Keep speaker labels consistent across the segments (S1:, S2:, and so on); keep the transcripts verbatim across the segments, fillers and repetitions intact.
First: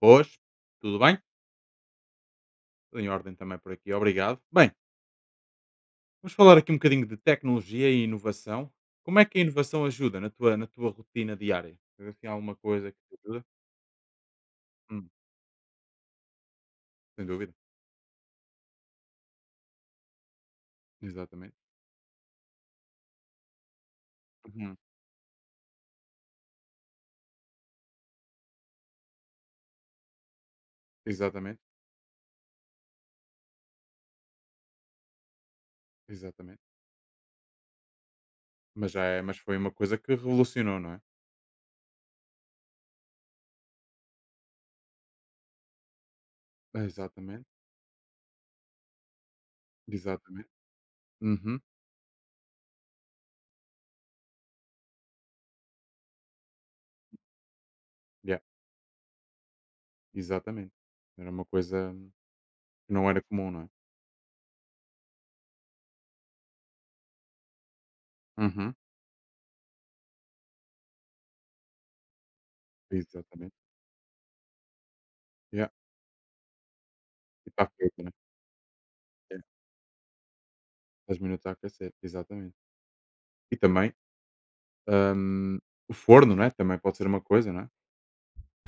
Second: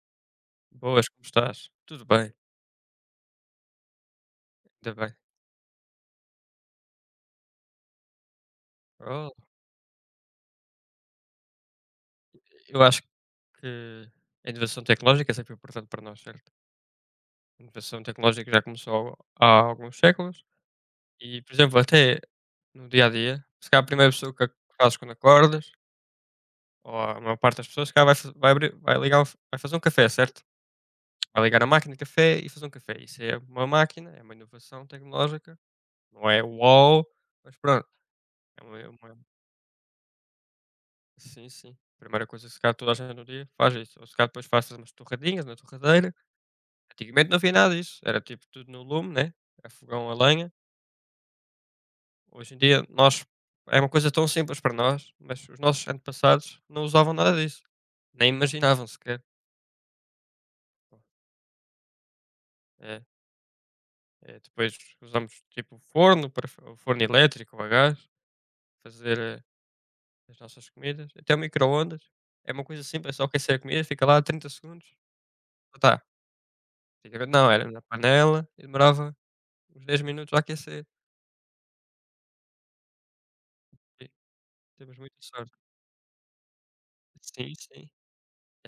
S1: Boas, tudo
S2: Boas,
S1: bem?
S2: como estás? Tudo bem,
S1: Tudo em ordem também por aqui, obrigado. Bem,
S2: ainda bem.
S1: vamos falar aqui um bocadinho de tecnologia e inovação. Como é
S2: Oh,
S1: que a inovação ajuda na tua, na tua rotina diária? Tens assim alguma
S2: eu
S1: coisa que
S2: acho
S1: te ajuda?
S2: que a inovação
S1: Hum,
S2: tecnológica é sempre importante para nós, certo?
S1: sem dúvida,
S2: A inovação tecnológica já começou há alguns séculos e, por
S1: exatamente.
S2: exemplo, até no dia a dia, se calhar a primeira pessoa que
S1: Uhum,
S2: fazes quando acordas, ou a maior parte das pessoas, se calhar vai, fa- vai, abrir, vai, ligar, o f- vai fazer um café, certo? Vai
S1: Exatamente,
S2: ligar a máquina de café e fazer um café. Isso é uma máquina, é uma inovação tecnológica, não é
S1: exatamente.
S2: uau, mas pronto, é
S1: Mas
S2: uma.
S1: já é, mas foi uma coisa que revolucionou, não é?
S2: Sim, sim. Primeira coisa que se calhar toda a gente no dia faz é isso. Ou se calhar depois faz umas torradinhas na torradeira. Antigamente não
S1: Exatamente,
S2: havia nada disso. Era tipo tudo no lume, né? A fogão, a
S1: exatamente.
S2: lenha.
S1: Uhum,
S2: Hoje em dia nós é uma coisa tão simples para nós, mas os nossos antepassados não usavam nada disso. Nem
S1: yeah,
S2: imaginavam sequer.
S1: exatamente. Era uma coisa que
S2: É,
S1: não era comum, não é?
S2: é, depois usamos tipo forno, para, fa- o forno elétrico ou a gás,
S1: Uhum,
S2: fazer eh, as nossas comidas. Até o micro-ondas. É uma coisa simples, é só aquecer
S1: exatamente.
S2: a comida, fica lá trinta segundos.
S1: Yeah.
S2: Tá. Antigamente
S1: E
S2: não,
S1: está
S2: era na
S1: feito, né?
S2: panela e demorava
S1: É,
S2: uns dez minutos a aquecer.
S1: dez minutos a aquecer, exatamente. E também
S2: Sim, temos muita sorte.
S1: Hum, o forno, não é, também pode ser uma coisa,
S2: Sim,
S1: não é?
S2: sim.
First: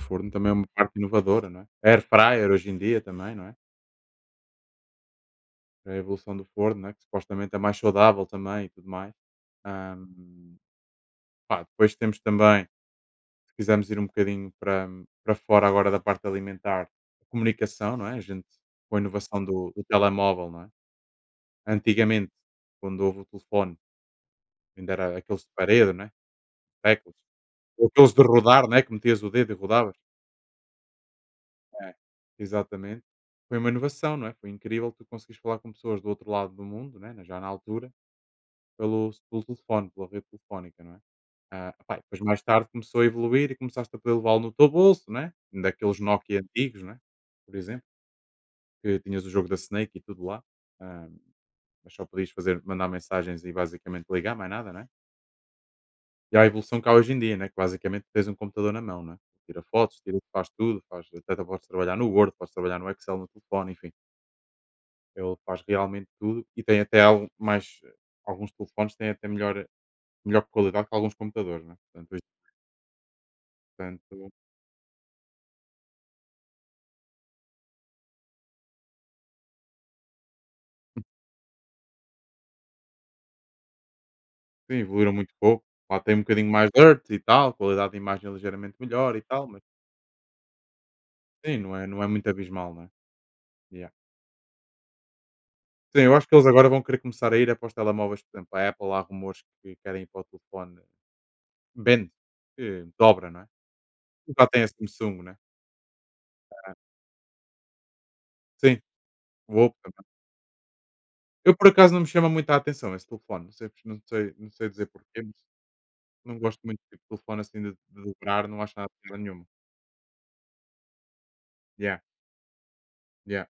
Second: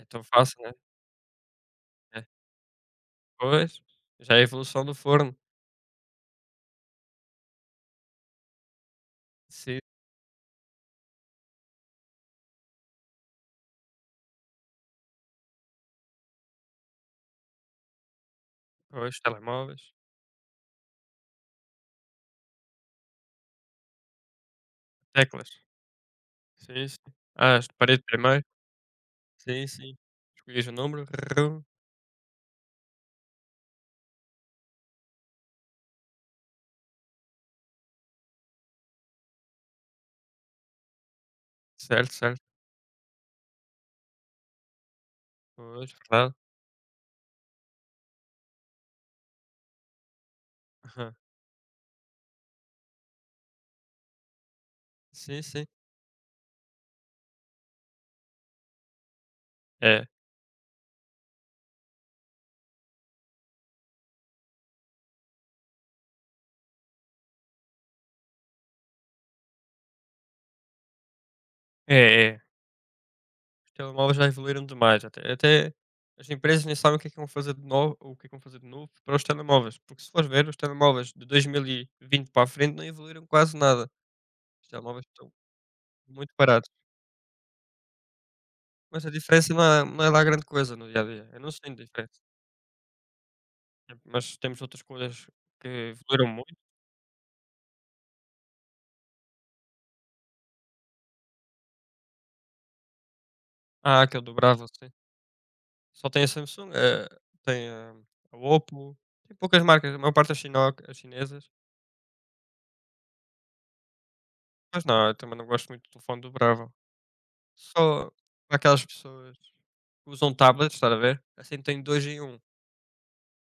S1: O
S2: tão
S1: forno também é
S2: fácil,
S1: uma
S2: né.
S1: parte inovadora, não é? A air
S2: É.
S1: fryer hoje em dia também, não é?
S2: Pois, já é a evolução do forno.
S1: A evolução do forno, não é? Que supostamente é mais saudável também e tudo mais.
S2: Sim,
S1: Hum, pá, depois temos também, se quisermos ir um bocadinho para, para fora agora da parte alimentar, a comunicação, não é? A gente, com a
S2: pois,
S1: inovação do,
S2: telemóveis,
S1: do telemóvel, não é? Antigamente, quando houve o telefone, ainda era aqueles de
S2: teclas.
S1: parede, não é?
S2: Sim, sim.
S1: Teclas.
S2: Ah, as de
S1: Ou
S2: parede
S1: aqueles de
S2: primeiro.
S1: rodar, não é? Que metias o dedo e
S2: Sim,
S1: rodava.
S2: sim. Escolhias o número. Rrrum.
S1: É, exatamente. Foi uma inovação, não é? Foi incrível tu conseguires falar com pessoas do outro lado do mundo, né? na- já na altura, pelo, pelo telefone, pela rede telefónica, não é? Ah, pá, e
S2: Certo,
S1: depois mais
S2: certo.
S1: tarde começou a evoluir e começaste a poder levá-lo no teu bolso, né?
S2: Pois,
S1: Daqueles
S2: verdade.
S1: Nokia antigos, né? Por exemplo, que tinhas o jogo da Snake e tudo lá, ah,
S2: Aham.
S1: mas só podias fazer, mandar mensagens e basicamente ligar, mais nada, né?
S2: Sim, sim.
S1: E há a evolução que há hoje em dia, né? Que basicamente tens um computador na mão, né? Tira fotos,
S2: É.
S1: tira, faz tudo, faz, até podes trabalhar no Word, podes trabalhar no Excel, no telefone, enfim. Ele faz realmente tudo e tem até algo mais, alguns telefones têm até melhor melhor qualidade que alguns computadores, né, portanto
S2: É, é.
S1: isso,
S2: Os telemóveis já
S1: portanto
S2: evoluíram demais. Até até as empresas nem sabem o que é que vão fazer de novo o que é que vão fazer de novo para os telemóveis. Porque se fores ver, os telemóveis de dois mil e vinte para a frente não evoluíram quase nada. Os
S1: sim,
S2: telemóveis
S1: evoluíram
S2: estão
S1: muito pouco. Lá tem um
S2: muito
S1: bocadinho mais
S2: baratos,
S1: dirt e tal, qualidade de imagem ligeiramente
S2: mas a
S1: melhor e tal,
S2: diferença
S1: mas
S2: não é não é lá grande coisa no dia a dia, eu não
S1: sim, não
S2: sinto
S1: é não é
S2: diferença.
S1: muito abismal, não é? Yeah.
S2: Eh, mas temos outras coisas que
S1: Sim, eu acho
S2: evoluíram
S1: que eles
S2: muito.
S1: agora vão querer começar a ir é para telemóveis, por exemplo, a Apple há rumores que querem ir para o telefone Bend, que dobra, não é?
S2: Ah, aquele
S1: Já tem a
S2: dobrável, sim.
S1: Samsung, né?
S2: Só tem a Samsung,
S1: Ah,
S2: eh, tem a a
S1: sim,
S2: Oppo, tem
S1: o
S2: poucas
S1: Oppo
S2: marcas, a
S1: também.
S2: maior parte é chinoca é chinesas,
S1: Eu por acaso não me chama muito a atenção esse telefone, não sei não sei não sei dizer
S2: mas não, eu
S1: porquê.
S2: também não gosto muito do telefone do
S1: Não gosto
S2: bravo.
S1: muito tipo de telefone assim de de
S2: Só
S1: dobrar, não acho
S2: aquelas
S1: nada de piada
S2: pessoas
S1: nenhuma.
S2: que usam tablets, estás a ver? Assim tem
S1: Yeah,
S2: dois em um.
S1: yeah,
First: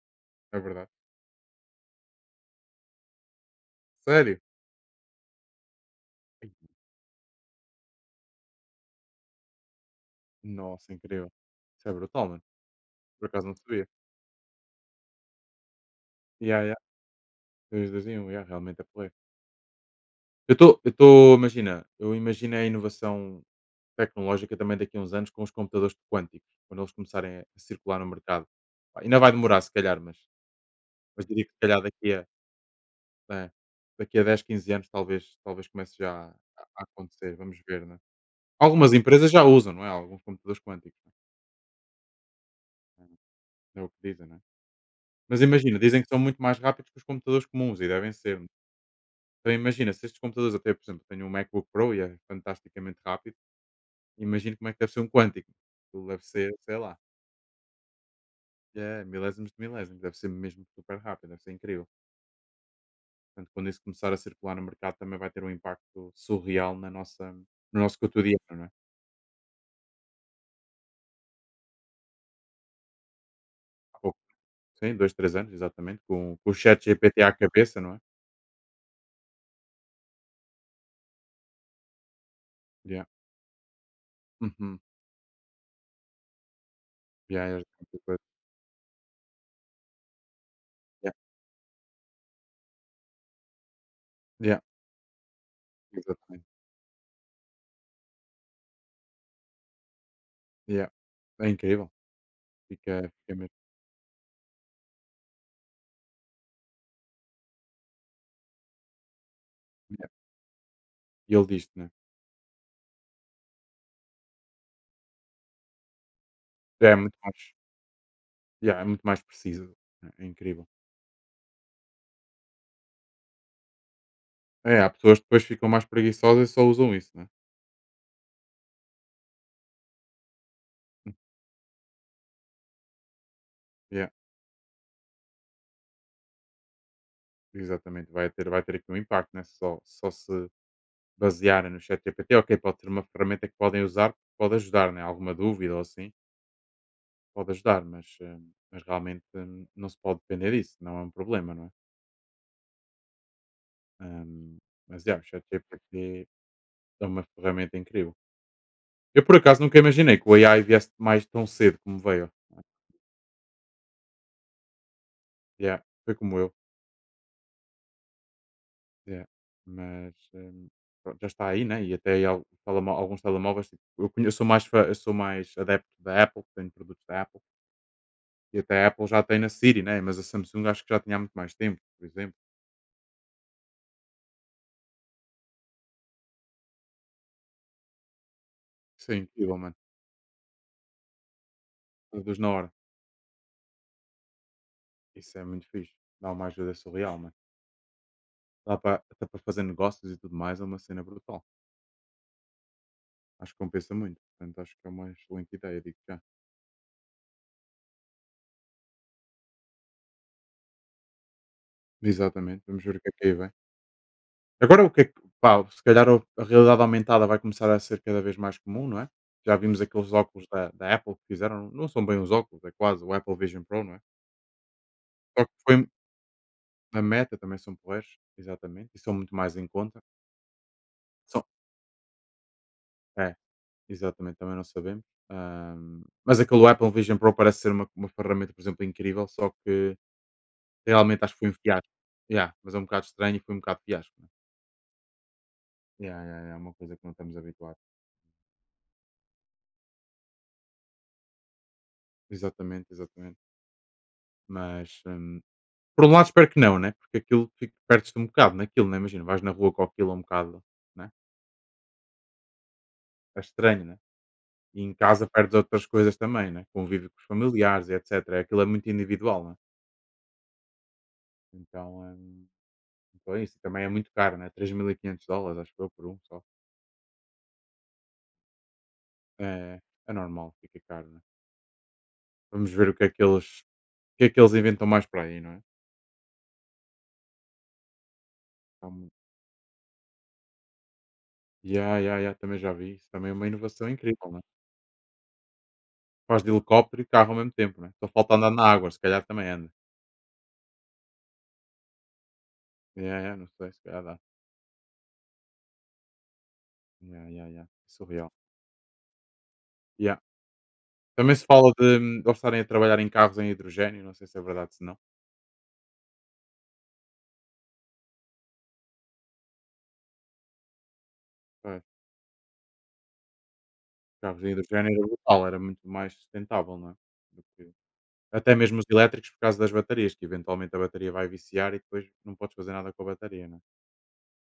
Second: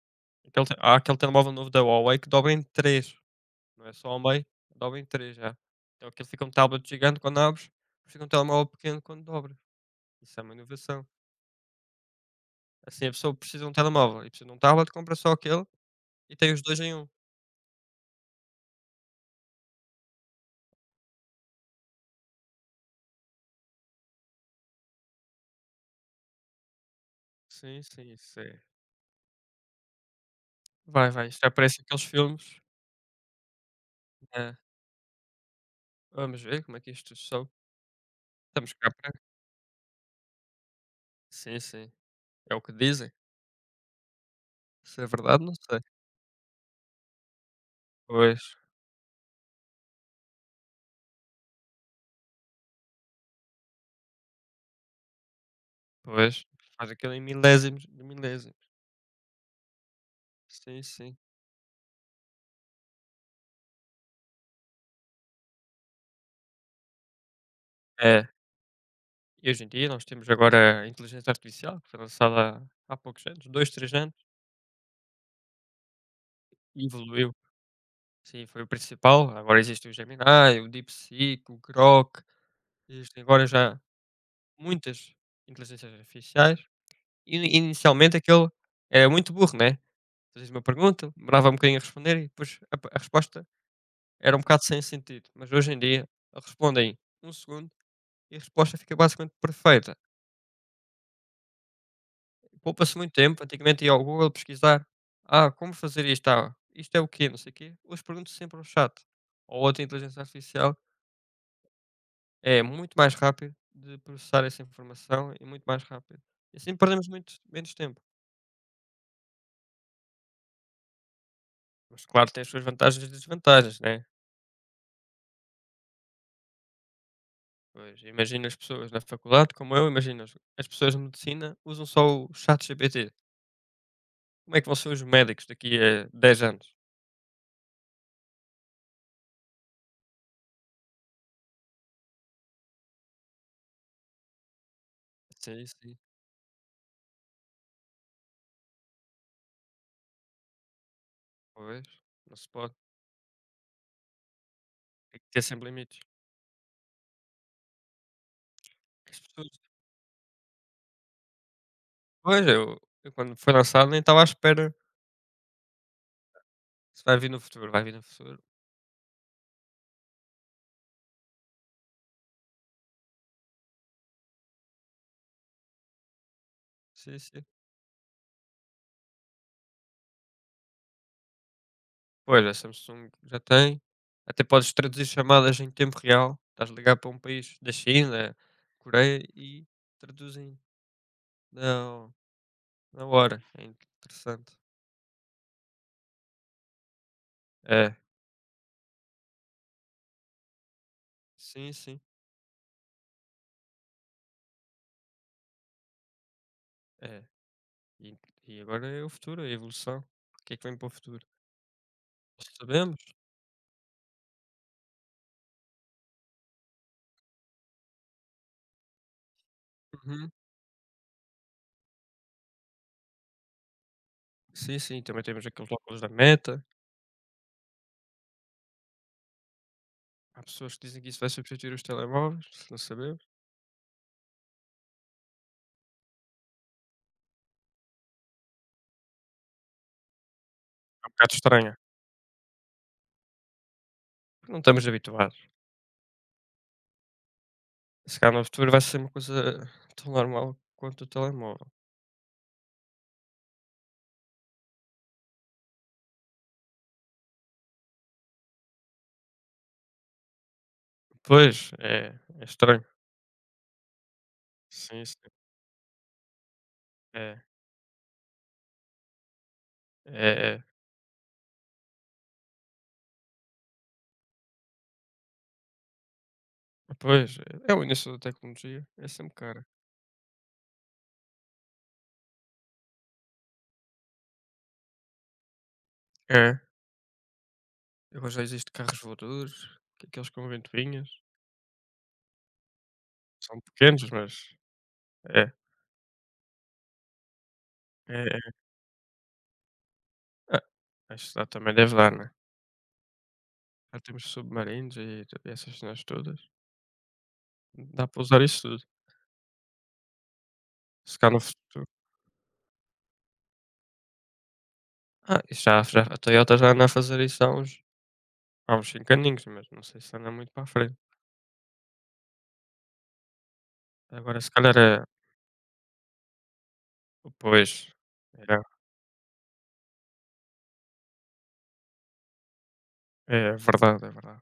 S1: é
S2: Aquele te
S1: verdade.
S2: Há aquele telemóvel novo da Huawei que dobra em três. Não é só ao
S1: Sério?
S2: meio, dobra em três já. Então aquilo fica
S1: Ai,
S2: um tablet gigante quando abres, fica um telemóvel pequeno quando dobras. Isso é uma
S1: nossa,
S2: inovação.
S1: incrível. Isso é brutal, mano.
S2: Assim a
S1: Por
S2: pessoa
S1: acaso não
S2: precisa de um
S1: sabia.
S2: telemóvel e precisa de um tablet, compra só aquele e tem
S1: Yeah,
S2: os
S1: yeah.
S2: dois em um.
S1: dois dois em um, yeah, realmente é porreiro. Eu estou, eu estou, imagina, eu imaginei a inovação tecnológica também daqui a uns anos com os computadores quânticos, quando eles começarem a
S2: Sim,
S1: circular no
S2: sim, isso
S1: mercado.
S2: é
S1: Pá, ainda vai demorar, se calhar, mas,
S2: vai,
S1: mas
S2: vai, isto
S1: diria
S2: já
S1: que se
S2: parece
S1: calhar
S2: aqueles
S1: daqui a,
S2: filmes,
S1: é, daqui a dez
S2: né.
S1: quinze anos talvez, talvez comece já a
S2: Vamos ver como é
S1: a
S2: que isto
S1: acontecer.
S2: sobe.
S1: Vamos ver, né?
S2: Estamos cá
S1: Algumas
S2: para.
S1: empresas já usam, não é? Alguns computadores quânticos. Né?
S2: Sim, sim, é o que
S1: É
S2: dizem.
S1: É, é o que dizem, não é?
S2: Se é
S1: Mas
S2: verdade não
S1: imagina,
S2: sei.
S1: dizem que são muito mais rápidos que os computadores comuns e devem ser.
S2: Pois,
S1: Então imagina, se estes computadores até, por exemplo, tenho um MacBook Pro e é fantasticamente rápido, imagina como é que deve ser um quântico. Aquilo deve
S2: pois,
S1: ser, sei
S2: faz
S1: lá,
S2: aquilo em milésimos de milésimos.
S1: é, milésimos de milésimos, deve ser mesmo
S2: Sim,
S1: super
S2: sim.
S1: rápido, deve ser incrível. Portanto, quando isso começar a circular no mercado também vai ter um impacto surreal na nossa, no nosso
S2: É.
S1: cotidiano, não é?
S2: E hoje em dia nós temos agora a inteligência artificial, que foi lançada há há poucos anos, dois três
S1: Há
S2: anos,
S1: pouco, sim, dois três anos, exatamente, com, com o chat
S2: e
S1: G P T à
S2: evoluiu.
S1: cabeça, não é?
S2: Sim, foi o principal. Agora existe o Gemini, o DeepSeek, o Grok,
S1: Yeah.
S2: existem agora já
S1: Uhum.
S2: muitas inteligências artificiais. E ini
S1: Yeah, yeah,
S2: inicialmente aquele era muito burro, né. Fazias uma
S1: yeah,
S2: pergunta, demorava um bocadinho a responder e depois a p a resposta era um
S1: yeah,
S2: bocado sem sentido. Mas hoje em dia
S1: exatamente.
S2: respondem um segundo e a resposta fica basicamente perfeita.
S1: Yeah. É incrível.
S2: Poupa-se
S1: Fica,
S2: muito
S1: fica
S2: tempo,
S1: mesmo.
S2: antigamente ia ao Google pesquisar: "Ah, como fazer isto? Ah, isto é o quê? Não sei o quê". Hoje pergunto sempre ao chat ou outra
S1: Yeah.
S2: inteligência artificial,
S1: E ele diz-te, né?
S2: é muito mais rápido de processar essa informação e muito mais rápido. E assim
S1: Já é
S2: perdemos
S1: muito mais,
S2: muito menos tempo.
S1: yeah, é muito mais preciso, né? É incrível.
S2: Mas claro, tem as suas vantagens e desvantagens, né.
S1: É, há pessoas que depois ficam mais preguiçosas e só usam isso, né?
S2: Pois, imagina as pessoas na faculdade como eu, imagina as as pessoas de
S1: Hum,
S2: medicina usam só o chat ChatGPT.
S1: yeah,
S2: Como é que vão ser os médicos daqui a dez anos?
S1: exatamente. Vai ter, vai ter aqui um impacto, né? Só, só se basearem no chat G P T, ok, pode ter uma ferramenta que podem usar, pode ajudar, né? Alguma
S2: Sim,
S1: dúvida ou
S2: sim.
S1: assim, pode ajudar, mas, eh, mas realmente eh, não se pode depender disso, não é um problema, não é?
S2: Pois, não se pode.
S1: Ahm, mas, yeah,
S2: Tem
S1: o
S2: que
S1: chat
S2: ter sempre limites.
S1: G P T é uma ferramenta incrível.
S2: As
S1: Eu por
S2: pessoas.
S1: acaso nunca imaginei que o A I viesse mais tão cedo como veio.
S2: Pois, eu eu quando foi lançado nem estava à espera
S1: Yeah, foi como eu.
S2: se vai vir no futuro, vai vir no futuro.
S1: Yeah. Mas hum, pronto, já está aí, né? E até aí al- telemó- alguns telemóveis. Tipo, eu, conhe- eu sou mais, fã- eu sou mais adepto da Apple, que tenho produtos
S2: Sim,
S1: da Apple.
S2: sim.
S1: E até a Apple já tem na Siri, né? Mas a Samsung acho que já tinha há muito mais tempo, por exemplo.
S2: Pois, a Samsung já tem, até podes traduzir chamadas em tempo real, estás ligado ligar para um país da China,
S1: Isso é
S2: Coreia
S1: incrível,
S2: e
S1: mano.
S2: traduzem na
S1: Reduz na hora.
S2: na hora, é interessante.
S1: Isso é muito fixe. Dá uma ajuda surreal, mano.
S2: É,
S1: Dá para, até para fazer negócios e tudo mais, é uma cena brutal.
S2: sim, sim,
S1: Acho que compensa muito. Portanto, acho que é uma excelente ideia, digo já.
S2: é. E e agora é o futuro, é a evolução. O que é que vem para o futuro?
S1: Exatamente. Vamos ver o que é
S2: Sabemos.
S1: que aí vem. Agora o que é que, pá, se calhar o- a realidade aumentada vai começar a ser cada vez mais comum, não é? Já vimos aqueles
S2: Uhum.
S1: óculos da, da Apple que fizeram, não são bem os óculos, é quase o Apple Vision Pro, não é?
S2: Sim, sim, também
S1: Só
S2: temos
S1: que
S2: aqueles
S1: foi
S2: óculos da Meta,
S1: a Meta, também são porreiros, exatamente, e são muito mais em conta.
S2: há pessoas que dizem que isso vai
S1: São,
S2: substituir os telemóveis, não sabemos,
S1: é, exatamente, também não sabemos. Ahm, mas aquele Apple Vision Pro parece ser uma, uma ferramenta, por exemplo, incrível, só que
S2: é um
S1: realmente acho
S2: bocado
S1: que foi um
S2: estranho.
S1: fiasco. Yeah, mas é um bocado estranho e foi um bocado fiasco, né?
S2: Não estamos habituados.
S1: Yeah, yeah, yeah, é uma coisa que não estamos habituados.
S2: Se calhar no futuro vai ser uma coisa tão normal quanto o telemóvel.
S1: Exatamente, exatamente. Mas, hum, por um lado espero que não, né, porque aquilo fica, perdes-te um bocado naquilo, né, imagina vais na rua com aquilo é um bocado, né,
S2: Pois, é, é estranho.
S1: é estranho, né, e em
S2: Sim, sim.
S1: casa perdes outras coisas também, né, convívio com os
S2: É,
S1: familiares e etcétera, é, aquilo é muito individual, né,
S2: é, é.
S1: então, hum, então é isso, também é muito caro, né, três mil e quinhentos dólares acho que eu por um só,
S2: Pois, é. É o início da tecnologia, é sempre cara.
S1: é é normal, fica caro, né, vamos ver o que é que eles, o que é que eles inventam mais para aí, não é?
S2: É, agora já existe
S1: Há
S2: carros
S1: muito.
S2: voadores, que aqueles com ventoinhas,
S1: Ya, ya, ya, também já vi isso, também é uma
S2: são
S1: inovação
S2: pequenos,
S1: incrível,
S2: mas
S1: né,
S2: é,
S1: faz de helicóptero e carro ao mesmo tempo, né, só
S2: é,
S1: falta andar
S2: é.
S1: na água, se calhar também anda.
S2: Ah, acho que lá também deve dar, né?
S1: Ya, ya, não sei, se
S2: Já
S1: calhar dá.
S2: temos submarinos e t- essas cenas todas.
S1: Ya, ya, ya.
S2: Dá para
S1: Surreal.
S2: usar isso tudo.
S1: Ya.
S2: Se calhar
S1: Também
S2: no
S1: se fala
S2: futuro.
S1: de, hum, eles estarem a trabalhar em carros em hidrogénio, não sei se é verdade se não.
S2: Ah, isso já, já, a Toyota já anda a fazer isso há uns há uns cinco aninhos, mas não sei se anda muito para a frente.
S1: Pois,
S2: Agora
S1: carros em
S2: se calhar
S1: hidrogénio
S2: é.
S1: era brutal, era muito mais sustentável, não é? Do que...
S2: Pois,
S1: Até
S2: é,
S1: mesmo os elétricos por causa das baterias, que eventualmente a bateria vai viciar e depois não podes fazer nada com a bateria,
S2: é
S1: não é?
S2: verdade, é verdade.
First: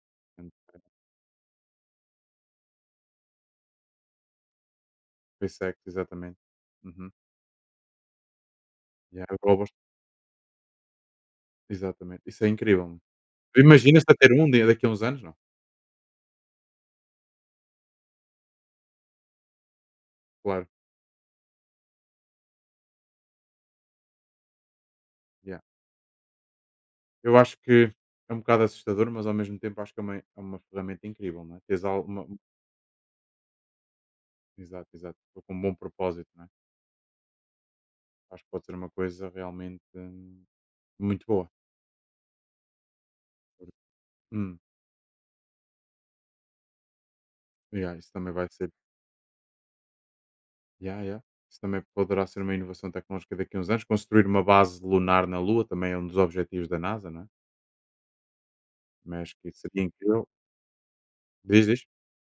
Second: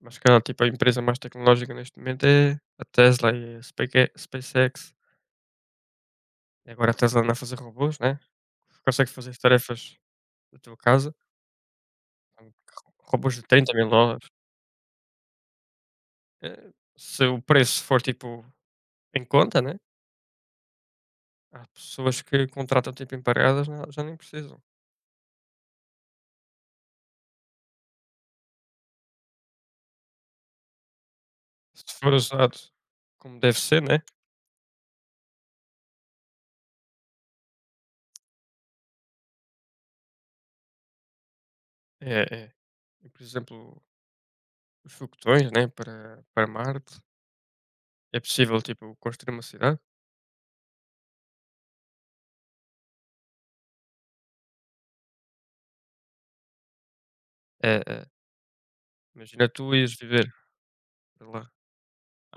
S2: Mas se calhar tipo a
S1: Portanto,
S2: empresa mais tecnológica neste momento é a Tesla e a Space SpaceX.
S1: é, SpaceX, exatamente.
S2: E agora a
S1: Uhum.
S2: Tesla anda a fazer robôs, né, consegue
S1: Ya,
S2: fazer as
S1: eu
S2: tarefas
S1: gosto-
S2: da tua casa.
S1: exatamente. Isso é
S2: Hum,
S1: incrível, mano.
S2: Robôs de trinta mil.
S1: Imaginas-te a ter um dia- daqui a uns anos, não?
S2: Eh, Se o preço for tipo em conta, né,
S1: Claro.
S2: há pessoas que contratam tipo empregadas já já nem precisam.
S1: Ya. Eu acho que é um bocado assustador, mas ao mesmo tempo acho que é uma, é uma ferramenta incrível, não é? Tens
S2: Se
S1: al-
S2: for
S1: uma,
S2: usado como deve ser, né,
S1: exato, exato. Ou com um bom propósito, não é? Acho que pode ser uma coisa realmente hum, muito boa.
S2: é, é. E, por exemplo,
S1: Hum,
S2: os foguetões, né, para, para Marte.
S1: yeah, isso
S2: É
S1: também vai
S2: possível,
S1: ser.
S2: tipo, construir uma cidade?
S1: Yeah, yeah. Isso também poderá ser uma inovação tecnológica daqui a uns anos. Construir uma base lunar na Lua também é um dos objetivos da NASA, não é?
S2: É, é.
S1: Mas
S2: Imagina,
S1: que
S2: tu
S1: seria
S2: ias viver
S1: incrível.
S2: para lá.
S1: Diz, diz.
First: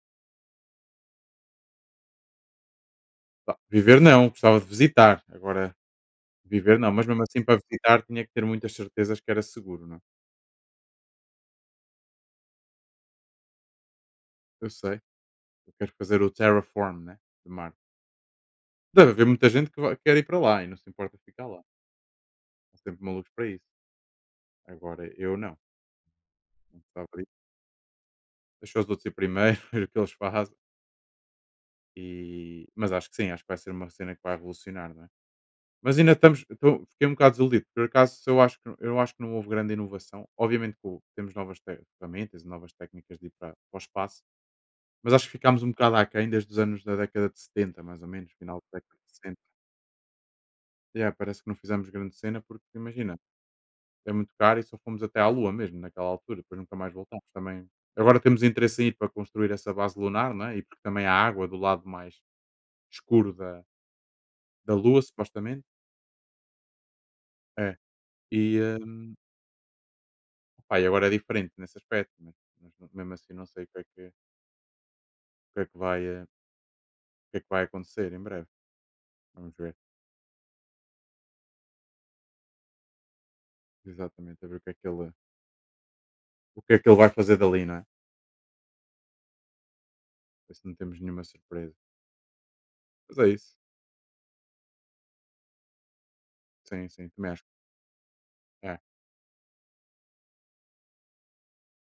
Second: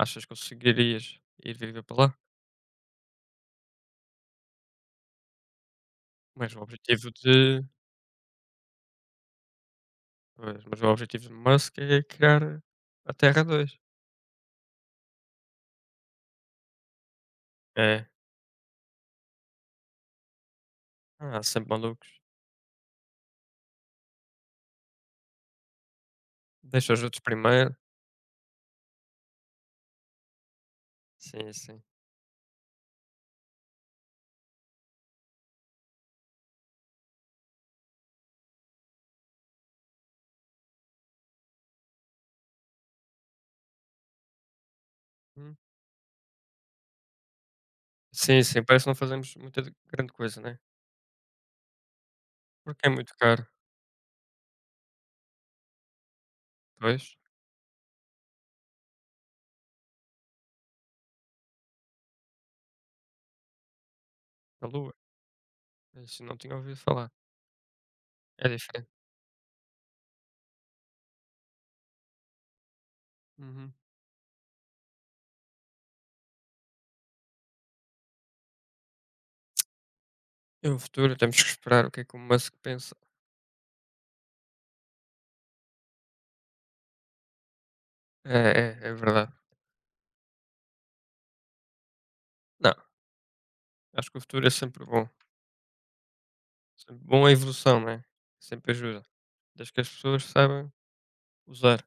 S2: Achas que conseguirias ir viver para lá?
S1: Tá, viver não, gostava de visitar. Agora,
S2: Mas o
S1: viver não, mas
S2: objetivo
S1: mesmo assim para
S2: de...
S1: visitar tinha que ter muitas certezas que era seguro, não é?
S2: Pois, mas o objetivo de Musk é criar a Terra dois.
S1: Eu sei. Eu quero fazer o terraform, né? De Marte.
S2: É.
S1: Deve haver muita gente que vai- quer ir para lá e não se importa
S2: Ah,
S1: ficar lá.
S2: sempre malucos.
S1: Estão sempre malucos para isso. Agora eu não, não
S2: Deixa os
S1: gostava
S2: outros
S1: disso.
S2: primeiro.
S1: Deixar os outros ir primeiro, ver o que eles fazem.
S2: Sim, sim.
S1: E... Mas acho que sim, acho que vai ser uma cena que vai revolucionar, não é? Mas ainda estamos, estou- fiquei um bocado desiludido. Por acaso, eu acho, que, eu acho que não houve grande inovação. Obviamente que houve- temos novas te- ferramentas e novas técnicas de ir para, para o espaço, mas acho que
S2: Hum.
S1: ficámos um bocado aquém desde os anos da década de setenta mais ou menos,
S2: Sim,
S1: final
S2: sim,
S1: da
S2: parece que não
S1: década de
S2: fazemos
S1: sessenta.
S2: muita de- grande coisa, né?
S1: Yeah, parece que não fizemos grande cena, porque
S2: Porque é muito
S1: imagina,
S2: caro.
S1: é muito caro e só fomos até à Lua mesmo naquela altura, depois nunca mais
S2: Pois,
S1: voltámos também. Agora temos interesse em ir para construir essa base lunar, não é? E porque também há água do lado mais escuro da,
S2: a
S1: da
S2: Lua.
S1: Lua, supostamente.
S2: Isso não tinha ouvido falar.
S1: É.
S2: É
S1: E,
S2: diferente.
S1: hum, opá, e agora é diferente nesse aspecto, mas, mas não- mesmo assim não sei o
S2: Uhum.
S1: que é que, o que, é que, vai, eh, o que é que vai acontecer em breve. Vamos ver.
S2: E o futuro, temos que esperar o que é que o Musk pensa.
S1: Exatamente, a ver o que é que ele, o que é que ele vai fazer dali, não é?
S2: É, é, é verdade.
S1: Ver se não temos nenhuma surpresa.
S2: Não,
S1: Mas é isso.
S2: acho que o futuro é sempre bom.
S1: Sim,
S2: Sempre
S1: sim,
S2: bom a
S1: também acho.
S2: evolução, né? Sempre
S1: É.
S2: ajuda. Desde que as pessoas saibam usar.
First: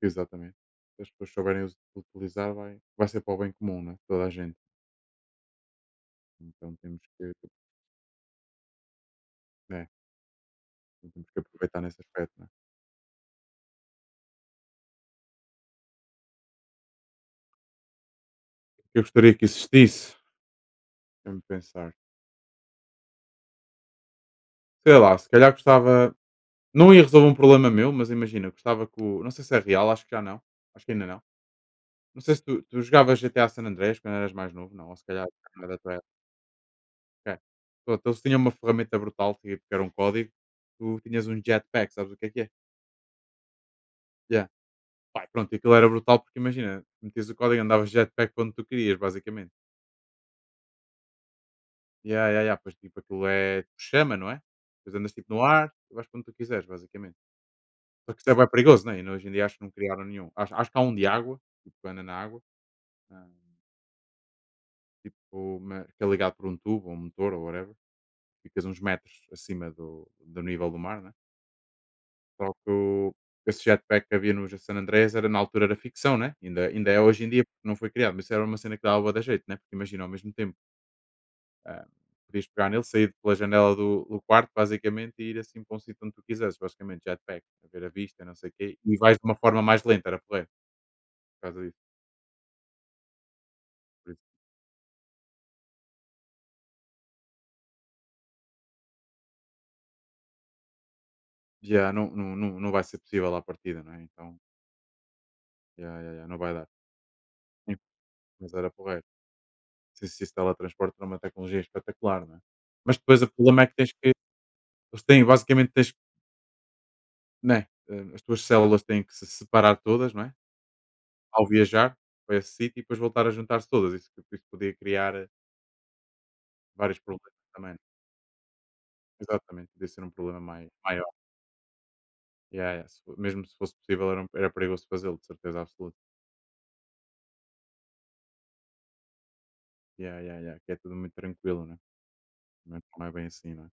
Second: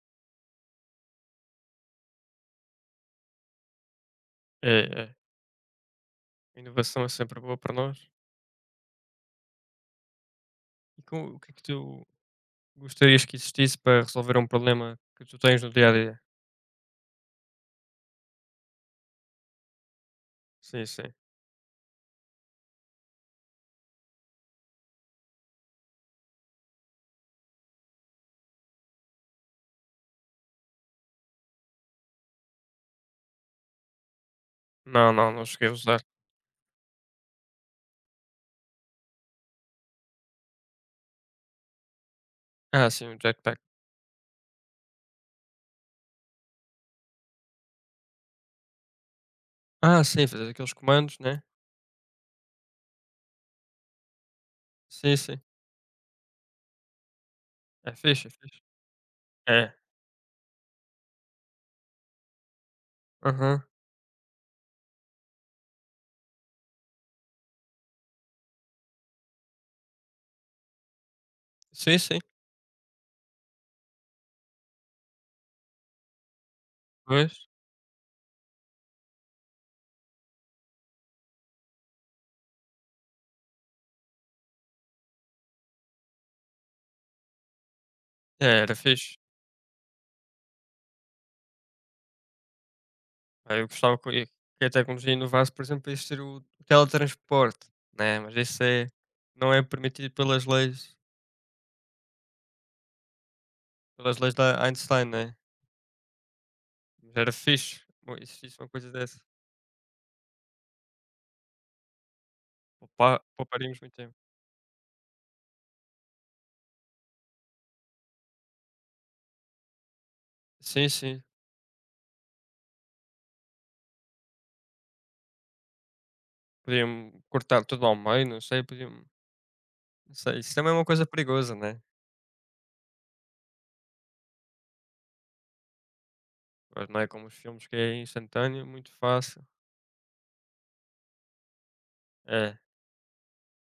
S1: Exatamente. Se as pessoas souberem us utilizar vai vai ser para o bem comum, não é, toda a gente.
S2: É, é. A
S1: Então temos
S2: inovação é
S1: que,
S2: sempre boa para nós.
S1: né,
S2: E com,
S1: temos que
S2: o que é que
S1: aproveitar nesse
S2: tu
S1: aspecto, não é.
S2: gostarias que existisse para resolver um problema que tu tens no dia a dia?
S1: O que eu gostaria que existisse?
S2: Sim, sim.
S1: Deixa-me pensar. Sei lá, se calhar gostava, não ia resolver um problema meu, mas imagina, gostava que o, não sei se é real, acho que já não, acho que ainda não. Não sei se tu tu jogavas G T A San Andreas quando eras mais novo, não? Ou se
S2: Não,
S1: calhar
S2: não, não
S1: não é
S2: cheguei a
S1: da tua
S2: usar.
S1: época. Ok. Pronto, eles tinham uma ferramenta brutal, tipo, que era um código, tu tinhas um jetpack, sabes o que é que é?
S2: Ah, sim, o jetpack.
S1: Yeah. Pá, e pronto, aquilo era brutal porque imagina, metias o código, andavas de jetpack para onde tu querias, basicamente.
S2: Ah, sim, fazer aqueles comandos, né?
S1: Ya, ya, ya, pois tipo, aquilo é tu chama, não é? Depois andas
S2: Sim,
S1: tipo no
S2: sim.
S1: ar e vais para onde tu quiseres, basicamente.
S2: É
S1: Só que
S2: fixe,
S1: isso
S2: é
S1: é bem
S2: fixe.
S1: perigoso, né? E hoje em dia acho
S2: É.
S1: que não criaram nenhum. Acho, acho que há um de água, tipo, que anda na água, ah,
S2: Aham.
S1: tipo, ma- que é ligado por um tubo ou um motor ou whatever. Ficas uns metros acima do, do nível do mar, né?
S2: Sim, sim.
S1: Só que o- esse jetpack que havia no San Andrés era, na altura, era ficção, né? Ainda, ainda é hoje em
S2: Pois.
S1: dia, porque não foi criado, mas isso era uma cena que dava bué da jeito, né? Porque imagina, ao mesmo tempo. Ah, podias pegar nele, sair pela janela do, do quarto, basicamente, e ir assim para um sítio onde tu quiseres, basicamente, jetpack, a ver a vista, não
S2: É,
S1: sei o
S2: era
S1: quê, e vais
S2: fixe.
S1: de uma forma mais lenta, era porreiro, por causa disso.
S2: Ah, eu gostava que
S1: Por
S2: e
S1: isso,
S2: que a tecnologia inovasse, por exemplo, para existir o o teletransporte, né, mas isso é não é permitido pelas leis
S1: já não, não, não, não vai ser possível à partida, não é?
S2: pelas leis
S1: Então,
S2: da Einstein, né.
S1: já, já, já, não vai dar.
S2: Mas era
S1: Sim,
S2: fixe, bom,
S1: mas
S2: existisse uma
S1: era
S2: coisa
S1: porreiro.
S2: dessa,
S1: Sim, se esse teletransporte era uma tecnologia espetacular, não é? Mas depois
S2: poupa
S1: o problema é que
S2: pouparíamos
S1: tens
S2: muito
S1: que,
S2: tempo.
S1: eles têm, basicamente, tens, né, eh, as tuas células têm que se separar todas, não é?
S2: Sim, sim,
S1: Ao viajar para esse sítio e depois voltar a juntar-se todas. Isso, isso podia criar, eh,
S2: podiam
S1: vários problemas
S2: cortar
S1: também.
S2: tudo ao meio, não sei, podiam
S1: Exatamente, podia ser um
S2: não
S1: problema
S2: sei, isso
S1: mai
S2: também é uma coisa
S1: maior.
S2: perigosa, né,
S1: Yeah, yeah, se fo mesmo se fosse possível era um era perigoso fazê-lo, de certeza absoluta.
S2: mas não é como os filmes que é instantâneo, muito fácil.
S1: Yeah, yeah, yeah, que é tudo muito tranquilo, né,
S2: É,
S1: mas não é bem assim, não é?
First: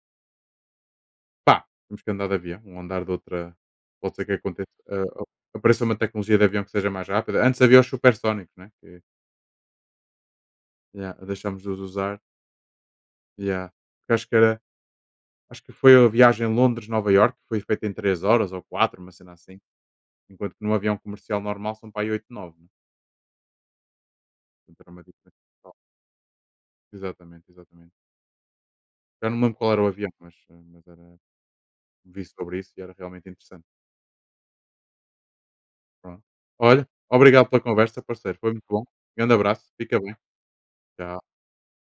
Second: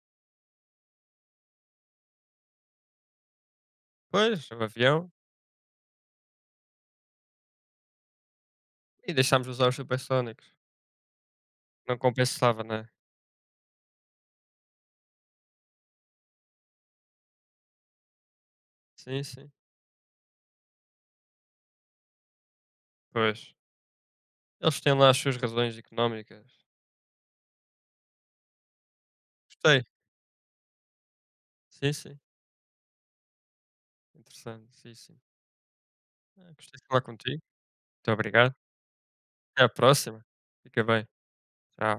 S1: Pá, temos que andar de avião, um andar de outra pode ser que
S2: pois, o
S1: aconteça,
S2: avião
S1: ah, apareça uma tecnologia de avião que seja mais rápida. Antes havia os supersónicos, né, que
S2: e deixámos de usar os supersónicos,
S1: yeah, deixámos de os
S2: não
S1: usar,
S2: compensava, né.
S1: yeah, porque acho que era acho que foi a viagem Londres-Nova York que foi feita em três horas ou quatro, uma
S2: Sim,
S1: cena
S2: sim,
S1: assim, enquanto que num avião comercial normal são para aí oito, nove, né,
S2: pois.
S1: portanto
S2: Eles
S1: era
S2: têm
S1: uma
S2: lá as
S1: diferença
S2: suas
S1: brutal.
S2: razões económicas.
S1: Exatamente, exatamente. Já não me lembro qual era
S2: Gostei.
S1: o avião, mas, eh, mas era
S2: Sim, sim.
S1: vi sobre isso e era realmente interessante.
S2: Interessante, sim, sim.
S1: Pronto.
S2: Ah, gostei
S1: Olha,
S2: de falar contigo.
S1: obrigado pela conversa,
S2: Muito
S1: parceiro. Foi
S2: obrigado.
S1: muito bom. Grande
S2: Até à
S1: abraço. Fica bem.
S2: próxima. Fica bem.
S1: Tchau.
S2: Tchau.